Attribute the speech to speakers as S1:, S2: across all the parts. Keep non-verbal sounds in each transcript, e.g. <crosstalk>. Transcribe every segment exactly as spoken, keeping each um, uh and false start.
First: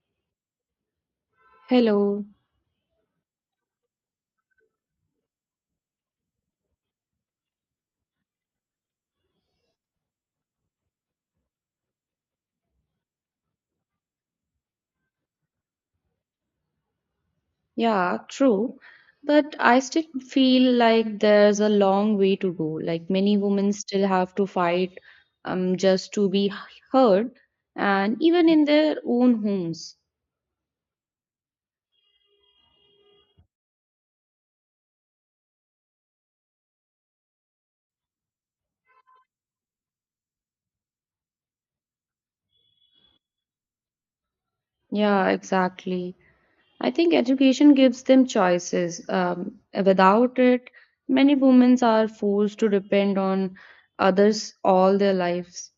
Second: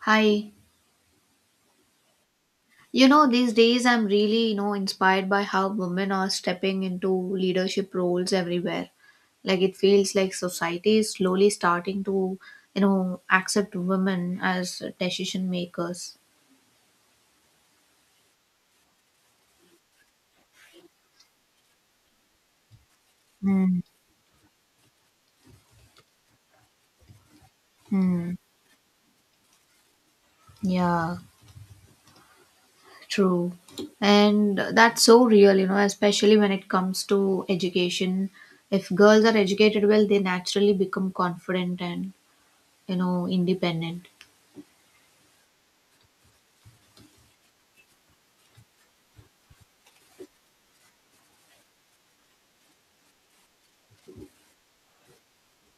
S1: Hi.
S2: Hello.
S1: You know, these days I'm really, you know, inspired by how women are stepping into leadership roles everywhere. Like it feels like society is slowly starting to, you know, accept women as decision makers.
S2: Yeah, true. But I still feel like there's a long way to go. Like many women still have to fight um just to be heard and
S1: Mm-hmm.
S2: even in their own homes.
S1: Yeah, true. And that's so real, you know, especially when it comes to education. If girls are educated well, they naturally become confident and, you know, independent.
S2: Yeah, exactly. I think education gives them choices. Um, without it, many women are forced to depend on others all their lives.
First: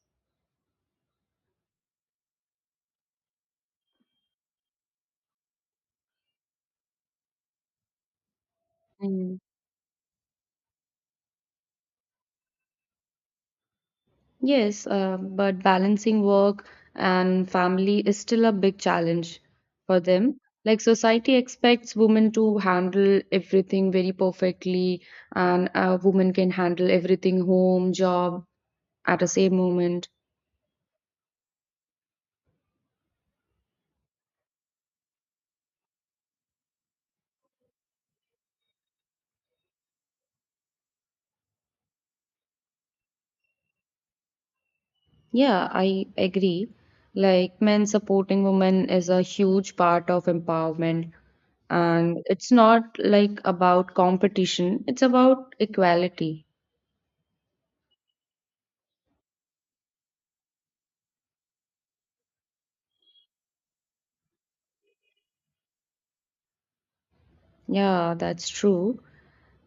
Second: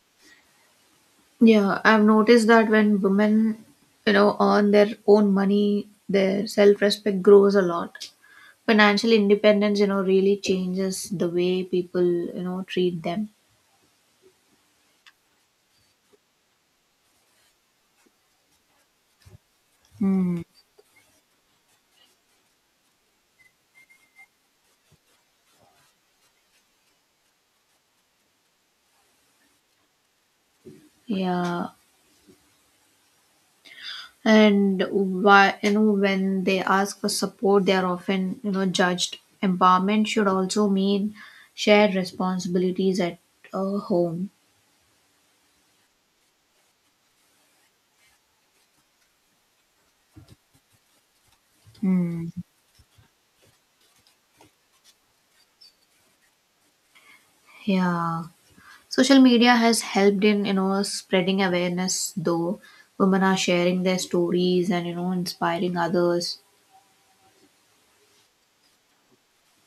S1: Yeah, I've noticed that when women, you know, earn their own money, their self-respect grows a lot. Financial
S2: Hmm.
S1: independence, you know, really changes the way people, you know, treat them.
S2: Yes, uh, but balancing work and family is still a big challenge for them.
S1: Hmm.
S2: Like society expects women to handle everything very perfectly, and a woman can handle everything home, job at the same moment.
S1: Yeah. And why, you know, when they ask for support, they are often, you know, judged. Empowerment should also mean shared responsibilities at uh, home.
S2: Yeah, I agree. Like men supporting women is a huge part of empowerment, and
S1: Hmm.
S2: it's not like about competition, it's about equality.
S1: Yeah. Social media has helped in, you know, spreading awareness though. Women are sharing their stories and, you know, inspiring others.
S2: Yeah, that's true.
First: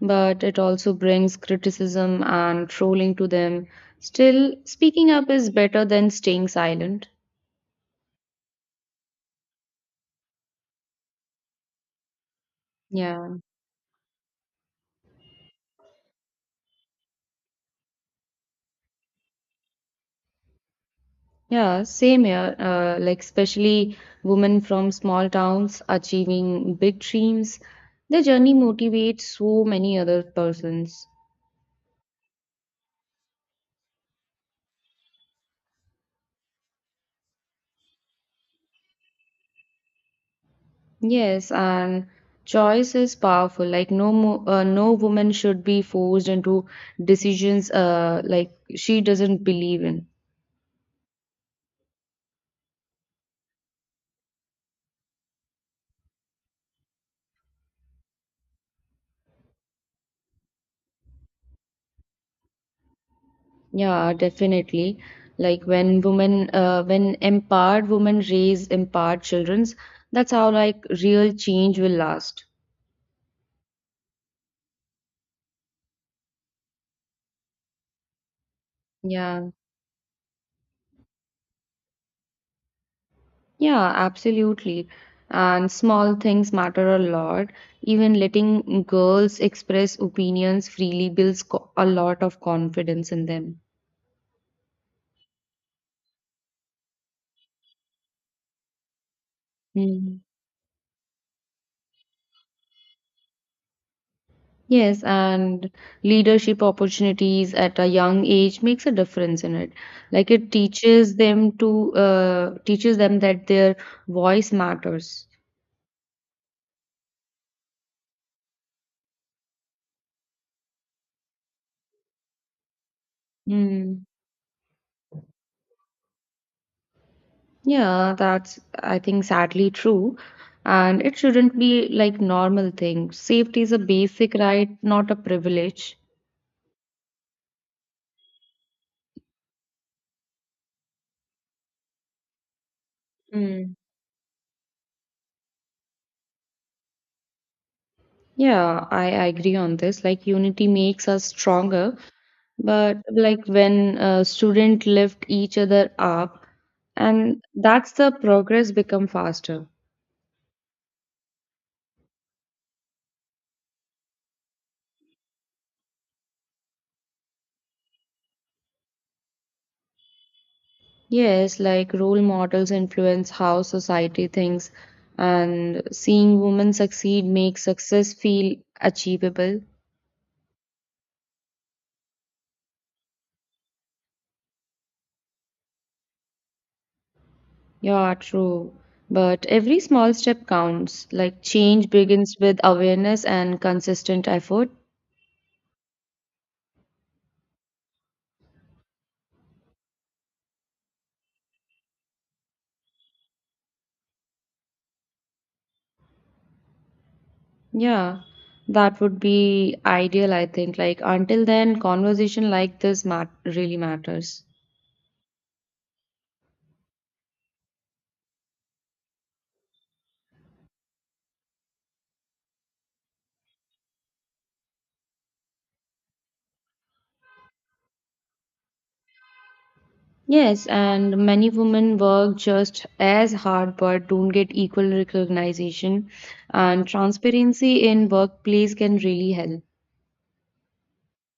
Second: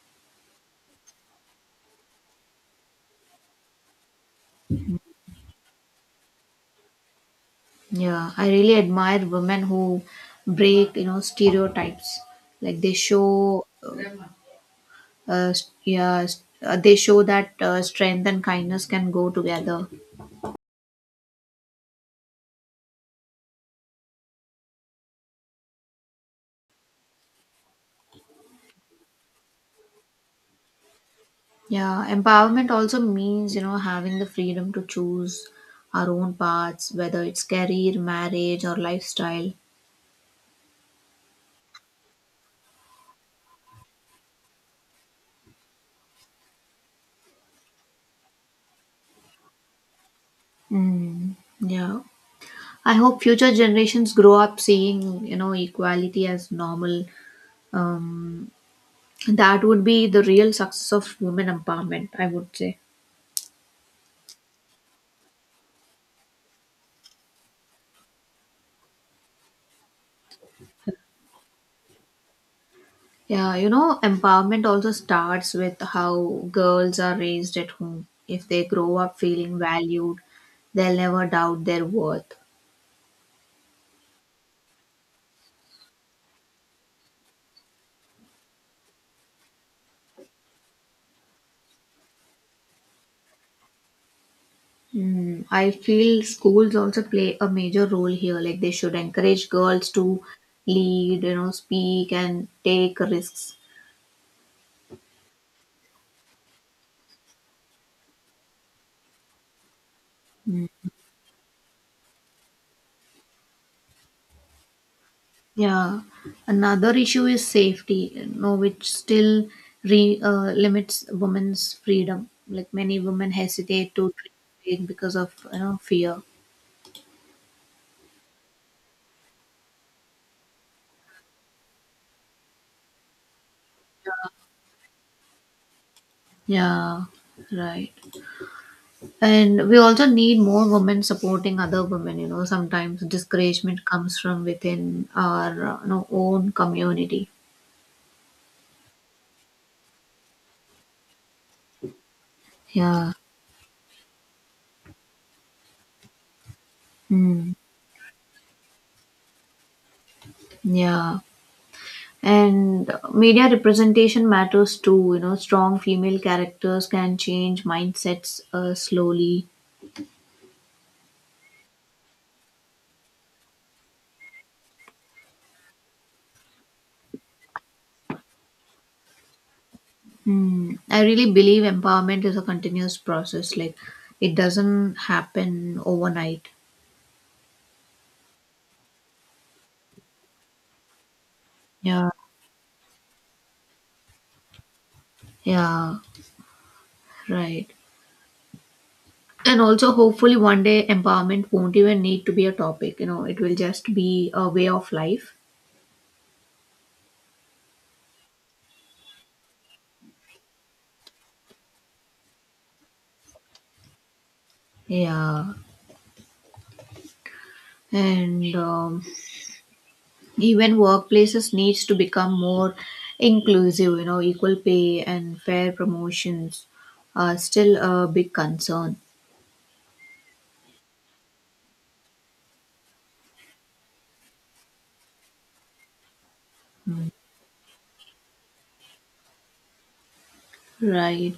S2: But it also brings criticism and trolling to them. Still, speaking up is better than staying silent.
S1: Yeah, I really admire women who break, you know, stereotypes. Like they
S2: Yeah,
S1: show, uh, st- yeah, s- uh, they show that uh, strength and kindness can go together.
S2: yeah, same here. Uh, like, especially women from small towns achieving big dreams, their journey motivates so many other persons.
S1: Yeah, empowerment also means, you know, having the freedom to choose our own paths, whether it's career, marriage, or lifestyle.
S2: Yes, and choice is powerful. Like, no, mo uh, no woman should be forced into decisions uh, like she doesn't believe in.
S1: Mm, yeah, I hope future generations grow up seeing, you know, equality as normal. That would be the real success of women empowerment, I would say.
S2: Yeah, definitely. Like when women, uh, when empowered women raise empowered childrens, that's how like real change will last.
S1: Yeah, you know, empowerment also starts with how girls are raised at home. If they grow up
S2: Yeah,
S1: feeling valued, they'll never doubt their worth.
S2: yeah, absolutely. And small things matter a lot. Even letting girls express opinions freely builds co- a lot of confidence in them.
S1: Mm, I feel schools also play a major role here. Like they should encourage girls
S2: Hmm.
S1: to lead, you know, speak and take risks.
S2: Yes, and leadership opportunities at a young age makes a difference in it. Like it teaches them to uh, teaches them that their voice matters.
S1: Yeah, another issue is safety, you know, which still re, uh, limits women's freedom. Like many women hesitate
S2: Mm.
S1: to drink because of you know fear.
S2: Yeah, that's I think sadly true. And it shouldn't be like normal thing. Safety is a basic right, not a privilege.
S1: Yeah, right. And we also need more women supporting other women. You know, sometimes
S2: Hmm.
S1: discouragement comes from within our uh, you know, own community.
S2: Yeah, I agree on this. Like unity makes us stronger, but
S1: Yeah.
S2: like when uh, student lift each other up, and
S1: Mm.
S2: that's the progress become faster.
S1: Yeah. And media representation matters too. You know, strong female characters can change mindsets uh, slowly.
S2: Yes, like role models influence how society thinks, and seeing women succeed makes success feel achievable.
S1: Hmm. I really believe empowerment is a continuous process. Like, it doesn't happen overnight.
S2: Yeah, true. But every small step counts. Like change
S1: Yeah,
S2: begins with awareness and consistent effort.
S1: yeah, right. And also, hopefully, one day empowerment won't even need to be a topic. You know, it will just be a way of life.
S2: Yeah, that would be ideal, I think. Like, until then, conversation like this mat really matters.
S1: Yeah, and um, even workplaces needs to become more inclusive. You know equal pay and fair promotions are still a big concern.
S2: Yes, and many women work just as hard but don't get equal recognition, and transparency in workplace can really help.
S1: Right,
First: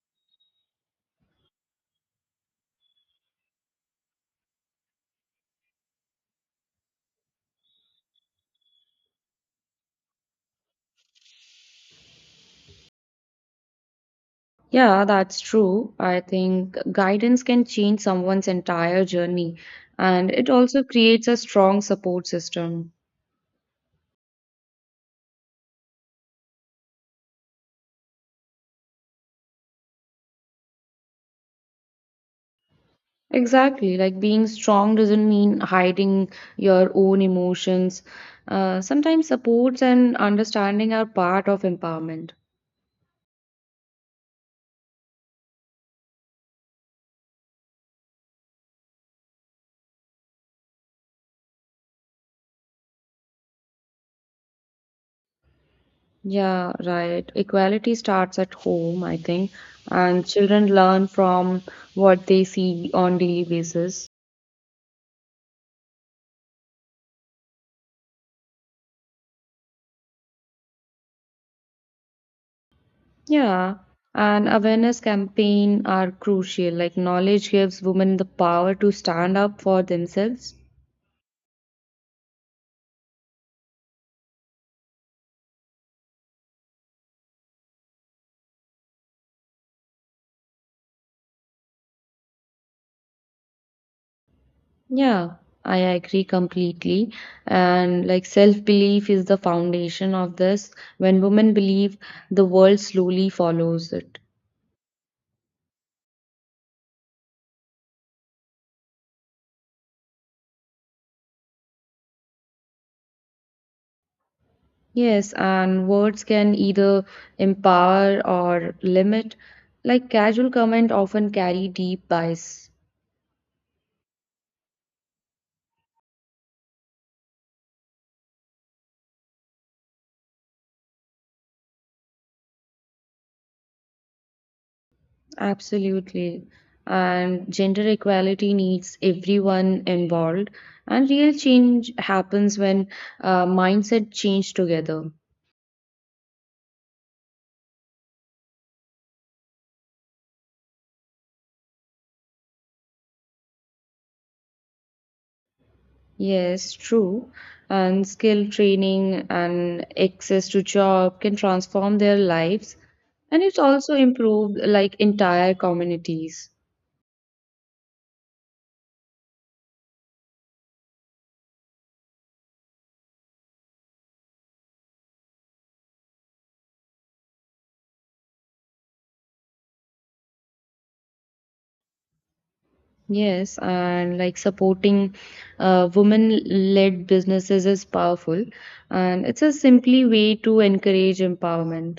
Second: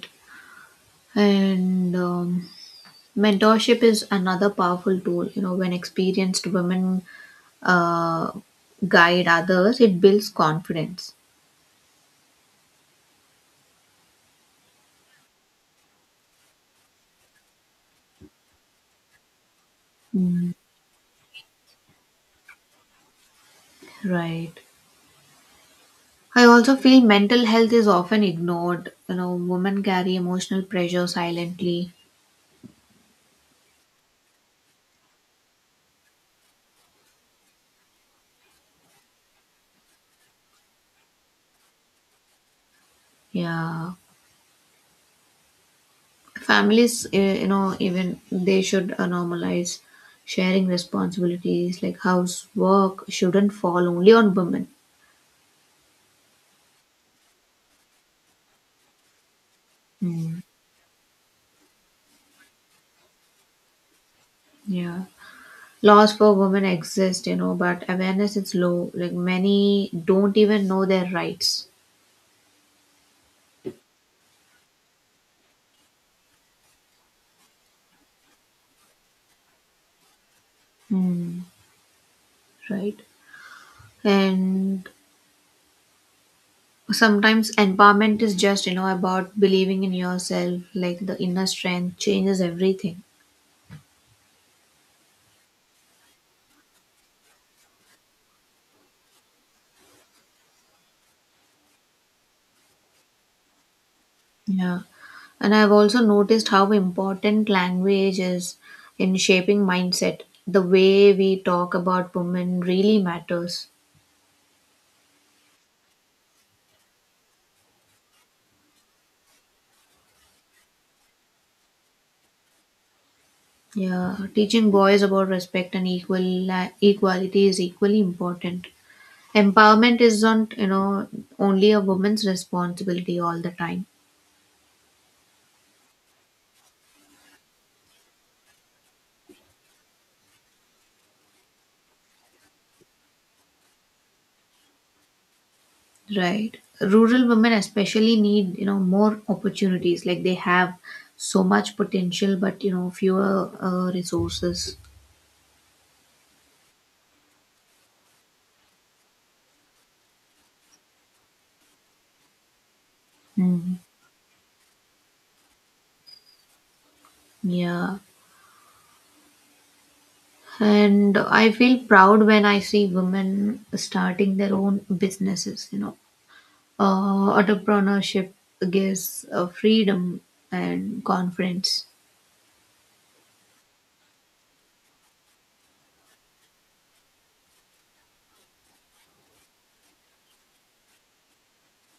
S1: and um, mentorship is another powerful tool. You know when experienced women uh, guide others, it builds confidence.
S2: Yeah, that's true. I think guidance can change someone's entire journey, and it
S1: Mm,
S2: also creates a strong support system.
S1: right. I also feel mental health is often ignored. You know, women carry emotional pressure silently.
S2: Exactly. Like being strong doesn't mean hiding your own emotions. Uh, sometimes supports and understanding are part of empowerment.
S1: Yeah. Families, eh, you know, even they should uh, normalize sharing responsibilities, like house work shouldn't fall only on women.
S2: Yeah, right. Equality starts at home, I think, and
S1: Mm,
S2: children learn from what they see on daily basis.
S1: yeah. Laws for women exist, you know, but awareness is low. Like many don't even know their rights.
S2: Yeah, and awareness campaign are crucial. Like knowledge gives women the power to stand up for themselves.
S1: Mm, right. And sometimes empowerment is just, you know, about believing in yourself, like the inner strength changes everything.
S2: Yeah, I agree completely. And like self-belief is the foundation of this. When women believe, the world slowly follows it.
S1: Yeah. And I've also noticed how important language is in shaping mindset. The way we talk about women really matters.
S2: Yes, and words can either empower or limit. Like casual comment often carry deep bias.
S1: Yeah. Teaching boys about respect and equal la- equality is equally important. Empowerment isn't, you know, only a woman's responsibility all the time.
S2: Absolutely. And gender equality needs everyone involved. And real change happens when uh, mindset change together.
S1: Right. Rural women especially need, you know, more opportunities. Like they have so much potential, but, you know, fewer uh, resources.
S2: Yes, true. And skill training and access to job can transform their lives. And it's
S1: Mm.
S2: also improved like entire communities.
S1: Yeah, and I feel proud when I see women starting their own businesses, you know. Uh, entrepreneurship gives uh, freedom and confidence.
S2: Yes, and like supporting uh, women-led businesses is powerful. And it's a simply way to encourage empowerment.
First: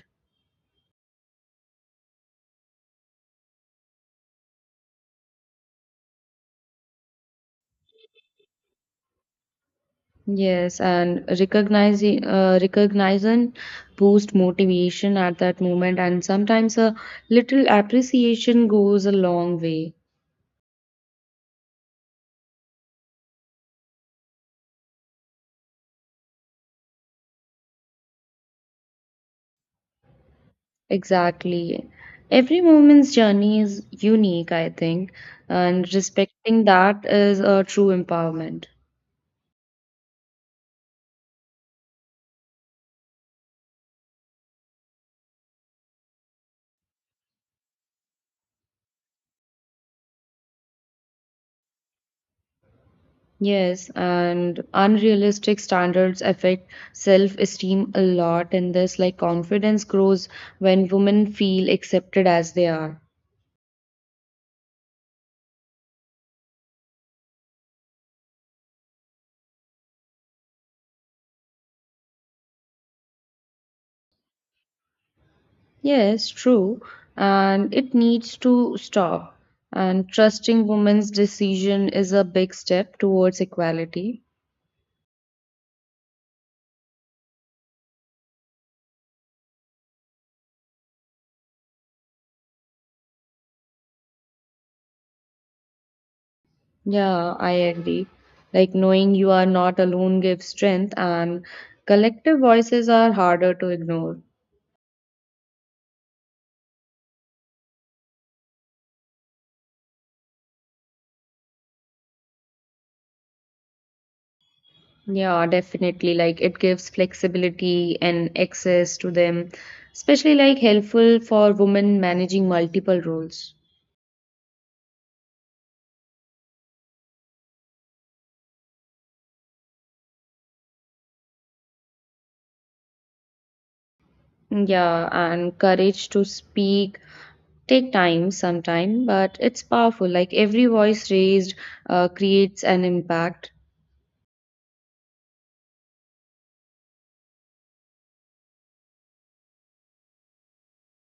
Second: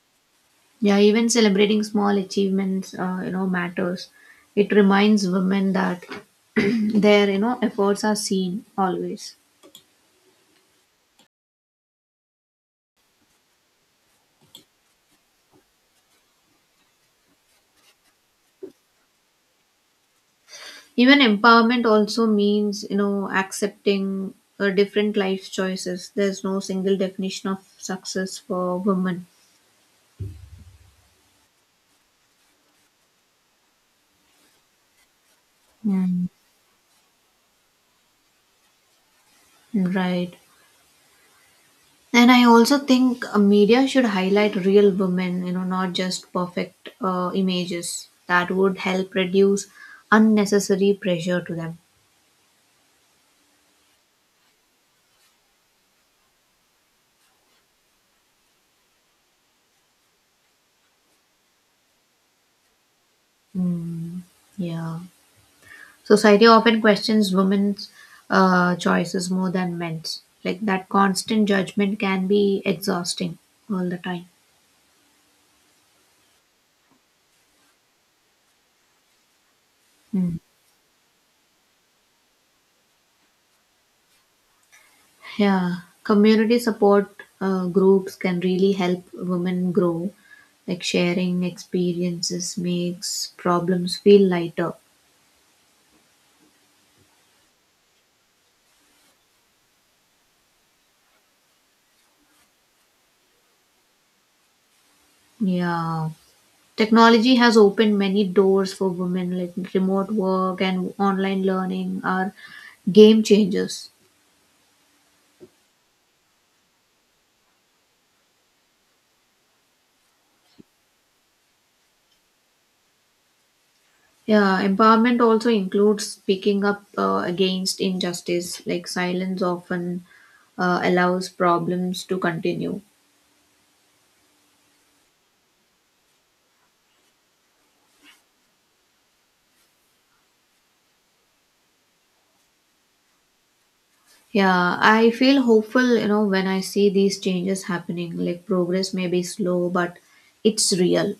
S1: Yeah, even celebrating small achievements, uh, you know, matters. It reminds women that <clears throat> their, you know, efforts are seen always.
S2: Yes, and recognizing uh, recognizing boost motivation at that moment, and sometimes a little appreciation goes a long way.
S1: Even empowerment also means, you know, accepting uh, different life choices. There's no single definition of success for women.
S2: Exactly. Every woman's journey is unique, I think, and respecting that is a true empowerment.
S1: Right. And I also think uh, media should highlight real women, you know, not just perfect uh, images. That would help reduce unnecessary pressure to them.
S2: Yes, and unrealistic standards affect self-esteem a lot in this, like confidence grows when women feel accepted as they are.
S1: Mm, yeah. Society often questions women's uh, choices more than men's. Like that constant judgment can be exhausting all the time.
S2: Yes, true, and it needs to stop. And
S1: Hmm.
S2: trusting women's decision is a big step towards equality.
S1: Yeah, community support uh, groups can really help women grow. Like sharing experiences makes problems feel lighter.
S2: Yeah, I agree. Like knowing you are not alone gives strength, and collective voices are harder to ignore.
S1: Yeah. Technology has opened many doors for women, like remote work and online learning are game changers.
S2: Yeah, definitely. Like it gives flexibility and access to them, especially like helpful for women managing multiple roles.
S1: Yeah, empowerment also includes speaking up uh, against injustice, like silence often uh, allows problems to continue.
S2: Yeah, and courage to speak take time sometime, but it's powerful. Like every voice raised uh, creates an impact.
S1: Yeah, I feel hopeful, you know, when I see these changes happening. Like progress may be slow, but it's real.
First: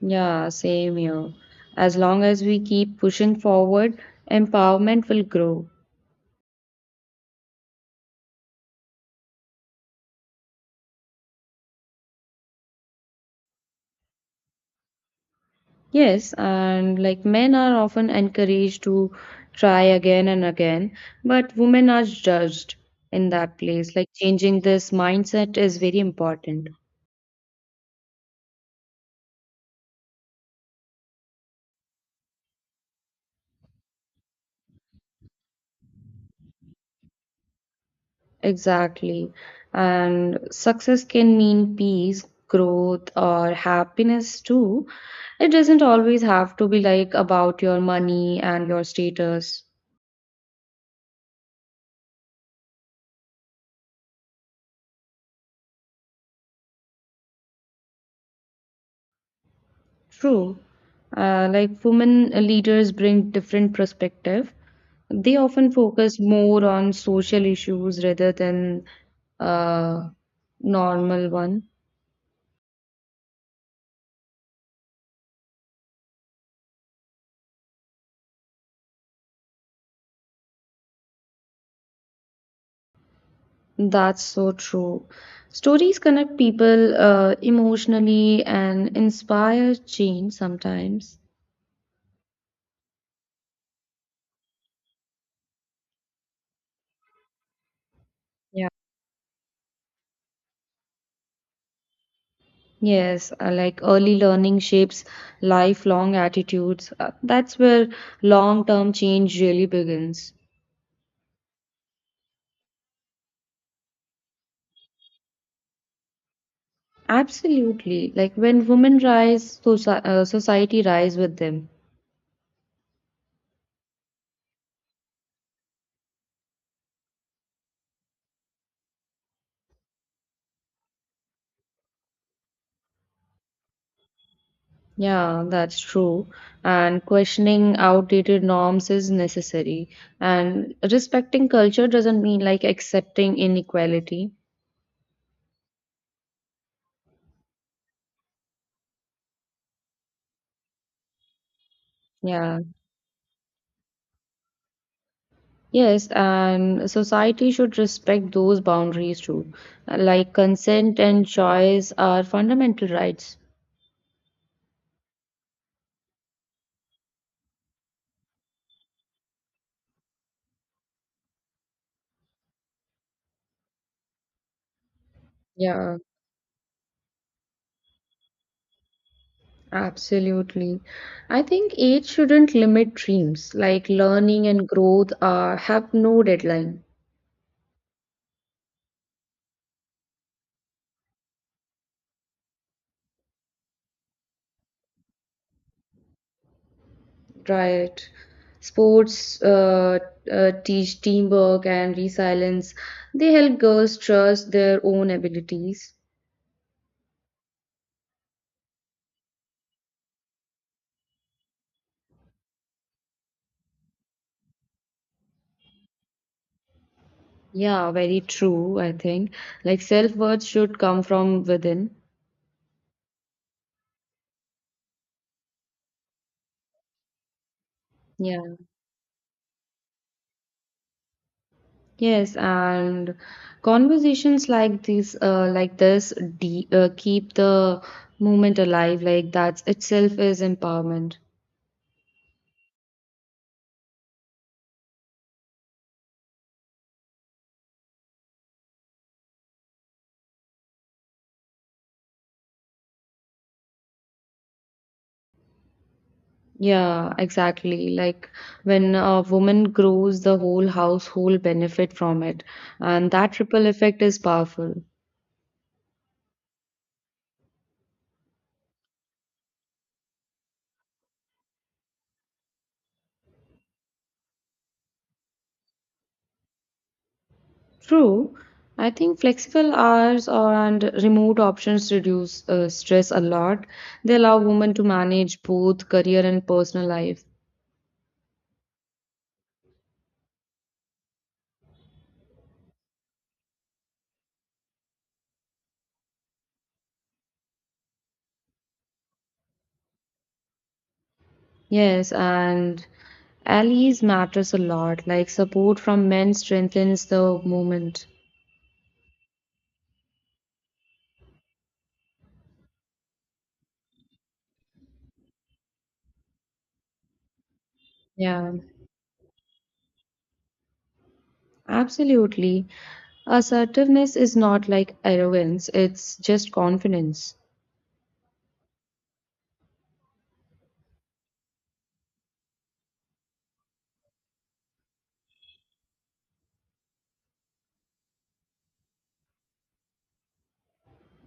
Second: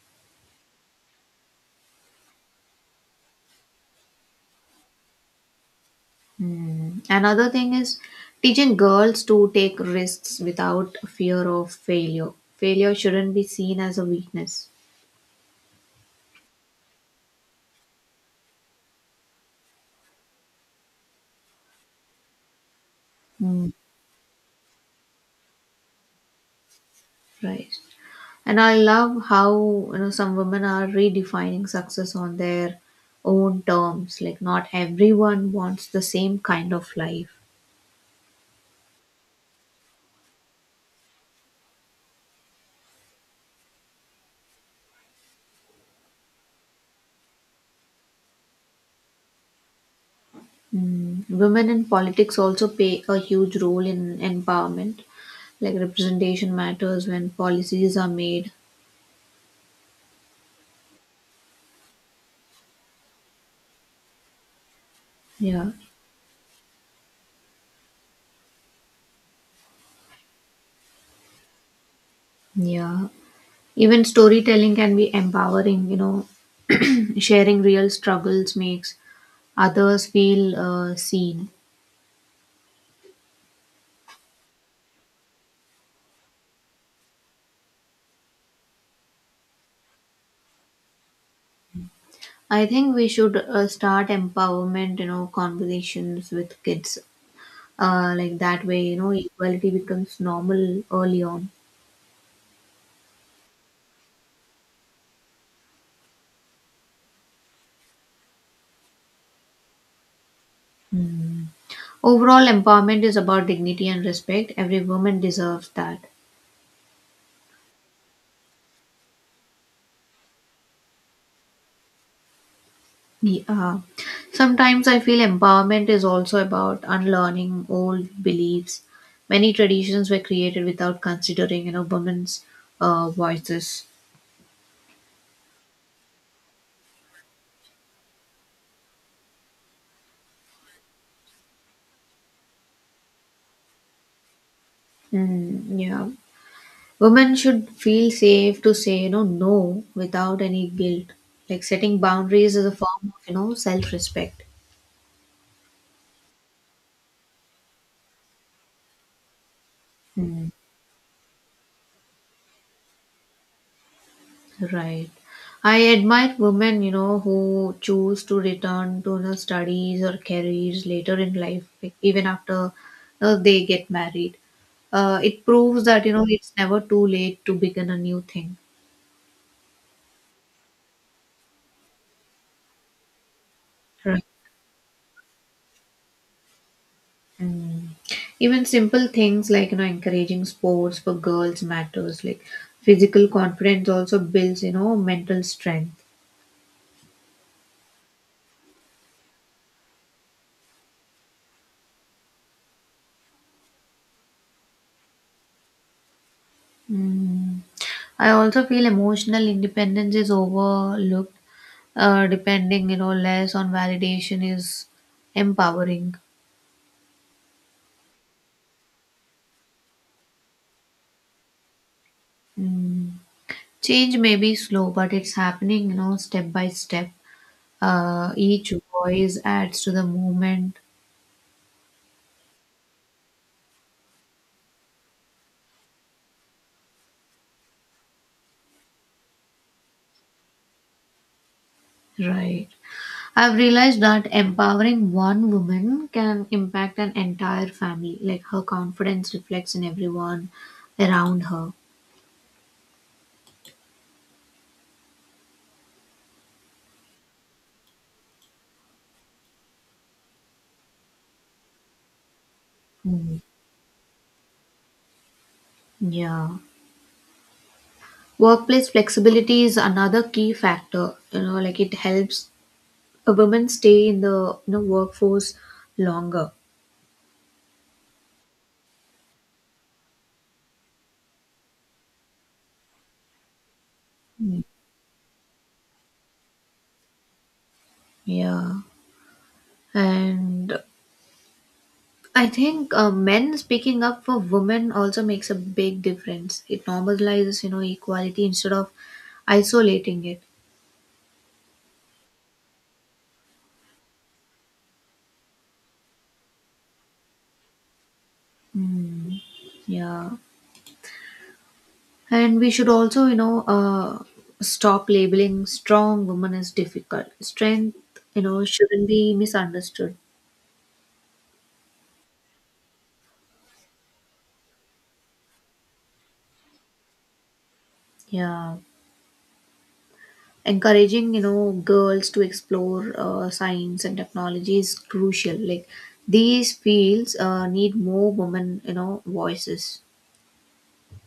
S2: Yeah, same here. As long as we keep pushing forward, empowerment will grow.
S1: Hmm. Another thing is teaching girls to take risks without fear of failure. Failure shouldn't be seen as a weakness.
S2: Yes, and like men are often encouraged to try again and again, but women are judged in that
S1: Hmm.
S2: place. Like changing this mindset is very important.
S1: Right. And I love how, you know, some women are redefining success on their own terms. Like not everyone wants the same kind of life.
S2: Exactly. And success can mean peace, growth, or happiness too. It doesn't always have to be like about your money and your status.
S1: Mm, Women in politics also play a huge role in empowerment. Like representation matters when policies are made.
S2: True. Uh, like women leaders bring different perspective. They
S1: Yeah.
S2: often focus more on social issues rather than uh, normal one.
S1: Yeah, even storytelling can be empowering, you know, <clears throat> sharing real struggles makes others feel uh, seen.
S2: That's so true. Stories connect people uh, emotionally and inspire change sometimes.
S1: I think we should uh, start empowerment, you know, conversations with kids. Uh, like that
S2: Yeah.
S1: way, you know, equality becomes normal early on.
S2: Yes, uh, like early learning shapes lifelong attitudes. Uh, that's where long-term change really begins.
S1: Hmm. Overall, empowerment is about dignity and respect. Every woman deserves that.
S2: Absolutely. Like when women rise, soci uh, society rise with them.
S1: Ye- uh, sometimes I feel empowerment is also about unlearning old beliefs. Many traditions were created without considering, you know, women's uh, voices.
S2: Yeah, that's true. And questioning outdated norms is necessary. And respecting culture doesn't mean like accepting inequality.
S1: Mm, yeah, women should feel safe to say, you know, no without any guilt. Like setting boundaries
S2: Yeah.
S1: is a form of, you know, self-respect.
S2: Yes, and society should respect those boundaries too. Like
S1: Mm.
S2: consent and choice are fundamental rights.
S1: Right. I admire women, you know, who choose to return to the studies or careers later in life, like, even after uh, they get married. Uh, it proves
S2: Yeah.
S1: that, you know, it's never too late to begin a new thing.
S2: Absolutely. I think age shouldn't limit dreams, like
S1: Right.
S2: learning and growth are have no deadline,
S1: Mm. Even simple things like, you know, encouraging sports for girls matters. Like physical confidence also builds, you know, mental strength.
S2: right? Sports uh, uh, teach teamwork and resilience. They help girls trust their own abilities.
S1: Mm. I also feel emotional independence is overlooked, uh, depending you know less on validation is empowering.
S2: Yeah, very true, I think. Like self-worth should come from within.
S1: Mm. Change may be slow, but it's happening, you know step by step. Uh,
S2: Yeah.
S1: each voice adds to the movement.
S2: Yes, and conversations like this, uh, like this, de uh, keep the movement alive. Like that itself is empowerment.
S1: Right, I've realized that empowering one woman can impact an entire family, like her confidence reflects in everyone around her.
S2: Yeah, exactly. Like when a woman grows, the whole household benefit from it, and
S1: Mm.
S2: that ripple effect is powerful.
S1: Yeah, workplace flexibility is another key factor, you know like it helps a women stay in the you know workforce longer.
S2: True. I think flexible hours or and remote options reduce uh, stress a lot. They allow
S1: Mm.
S2: women to manage both career and personal life.
S1: Yeah, and I think uh, men speaking up for women also makes a big difference. It normalizes you know equality instead of isolating it.
S2: Yes, and Allies matters a lot. Like support from men strengthens the movement.
S1: Mm. Yeah, and we should also you know uh, stop labeling strong women as difficult. Strength you
S2: Yeah,
S1: know shouldn't be misunderstood.
S2: absolutely. Assertiveness is not like arrogance, it's just confidence.
S1: Yeah, encouraging you know girls to explore uh, science and technology is crucial. Like these fields uh, need more women you know voices.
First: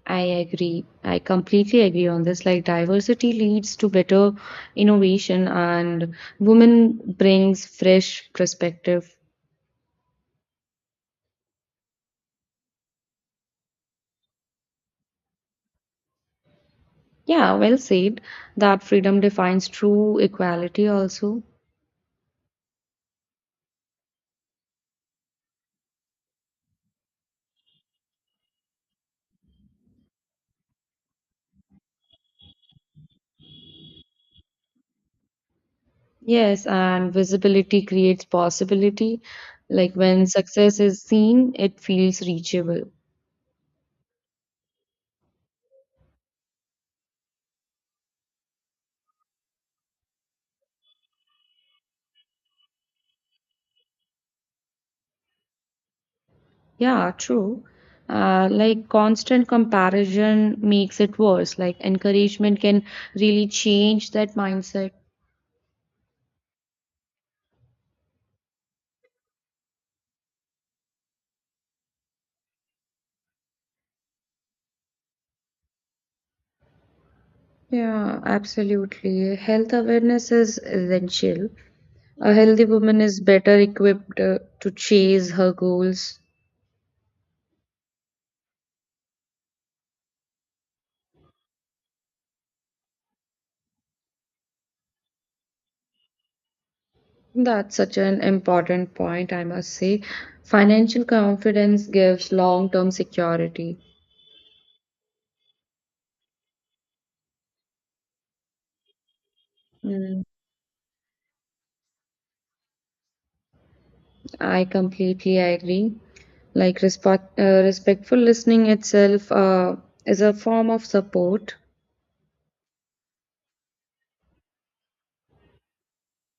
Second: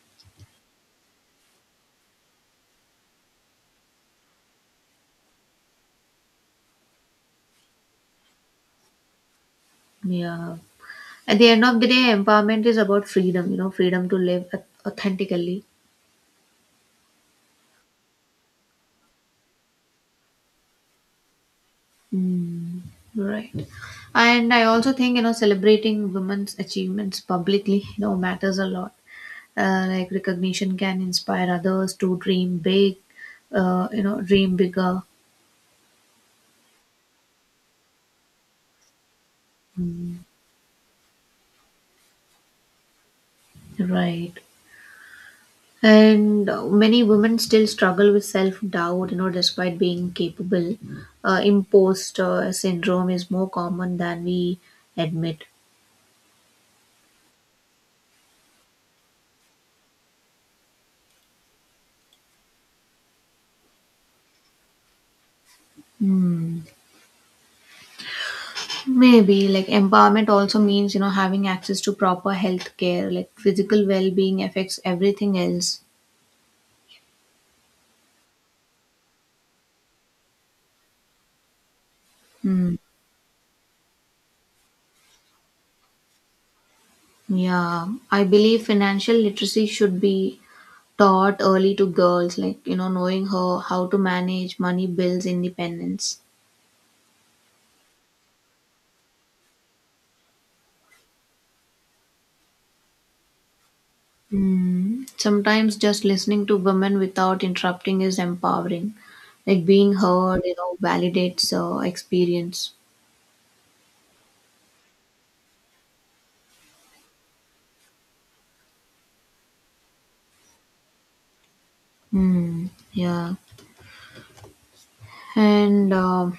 S2: I agree. I completely agree on this. Like diversity leads to better innovation and women brings fresh perspective.
S1: Yeah, at the end of the day, empowerment is about freedom, you know freedom to live au- authentically
S2: Yeah, well said. That freedom defines true equality also.
S1: Mm, right. And I also think, you know, celebrating women's achievements publicly, you know, matters a lot. Uh, like recognition can inspire others to dream big uh, you know dream bigger
S2: Yes, and visibility creates possibility. Like when success is seen, it feels reachable.
S1: Right. And uh, many women still struggle with self doubt, you know, despite being capable. Uh, imposter syndrome is more common than we admit.
S2: Yeah, true. Uh, like constant comparison makes it worse. Like encouragement can really change that mindset.
S1: Hmm. Maybe like empowerment also means, you know, having access to proper health care, like physical well being affects everything else.
S2: Yeah, absolutely. Health awareness is essential. A healthy
S1: Hmm.
S2: woman is better equipped uh, to chase her goals.
S1: Yeah, I believe financial literacy should be taught early to girls, like, you know, knowing how, how to manage money, bills, independence.
S2: That's such an important point, I must say. Financial confidence gives long-term security.
S1: Mm, sometimes just listening to women without interrupting is empowering. Like being
S2: Mm,
S1: heard, you know, validates uh, experience.
S2: I completely agree. Like respect, uh, respectful listening itself uh, is a form of support.
S1: Mm, yeah. And uh,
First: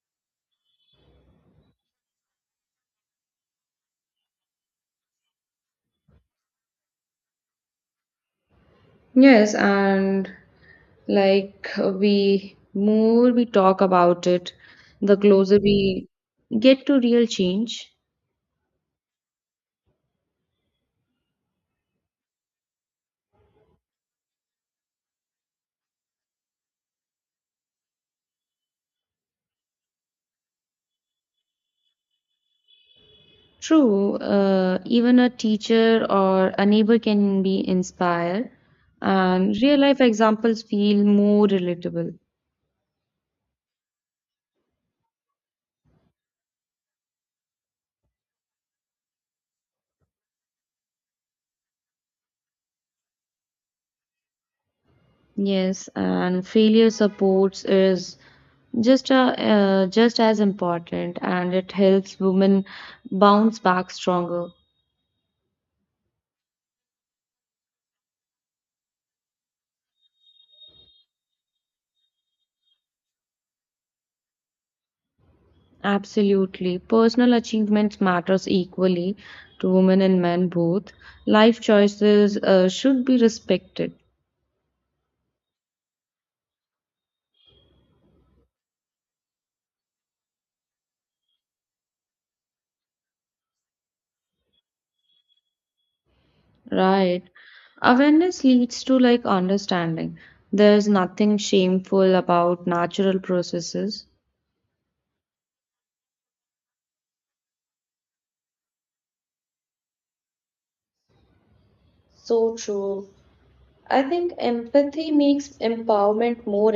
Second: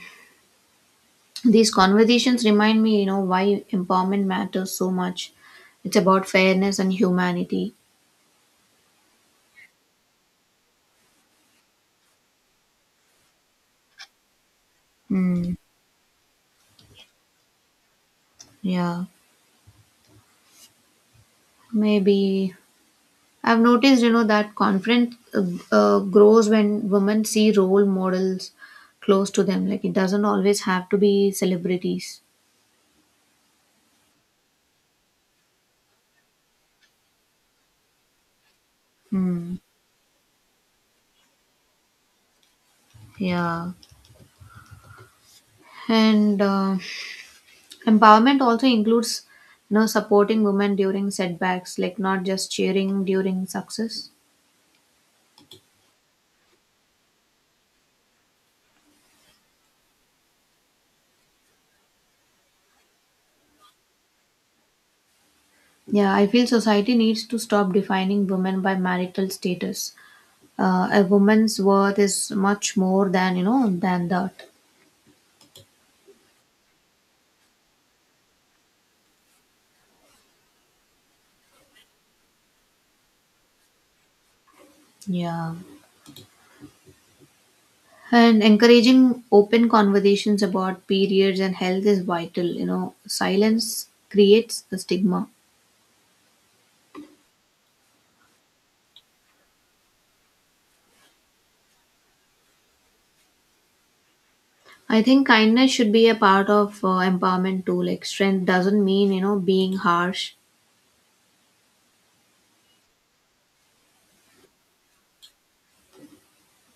S1: these conversations remind me, you know, why empowerment matters so much. It's about fairness and humanity.
S2: Yes, and like we more we talk about it, the
S1: Mm,
S2: closer we get to real change.
S1: yeah. Maybe I've noticed, you know, that confidence uh, uh, grows when women see role models close to them. Like it doesn't always have to be celebrities.
S2: True, uh, even a teacher or a neighbor can be inspired,
S1: Mm,
S2: and real life examples feel more relatable.
S1: yeah, and uh, empowerment also includes, you know, supporting women during setbacks, like not just cheering during success.
S2: Yes, and failure supports is just a, uh, just as important, and it helps women bounce back stronger.
S1: Yeah, I feel society needs to stop defining women by marital status. Uh, a woman's worth is much more than you know than that.
S2: Absolutely, personal achievements matters equally to women and men both. Life choices uh, should be respected.
S1: Yeah, and encouraging open conversations about periods and health is vital. You know, silence creates a stigma.
S2: Right. Awareness leads to like understanding. There's nothing shameful about natural processes.
S1: I think kindness should be a part of uh, empowerment too. Like strength doesn't mean, you know, being harsh.
S2: So true. I think empathy makes empowerment more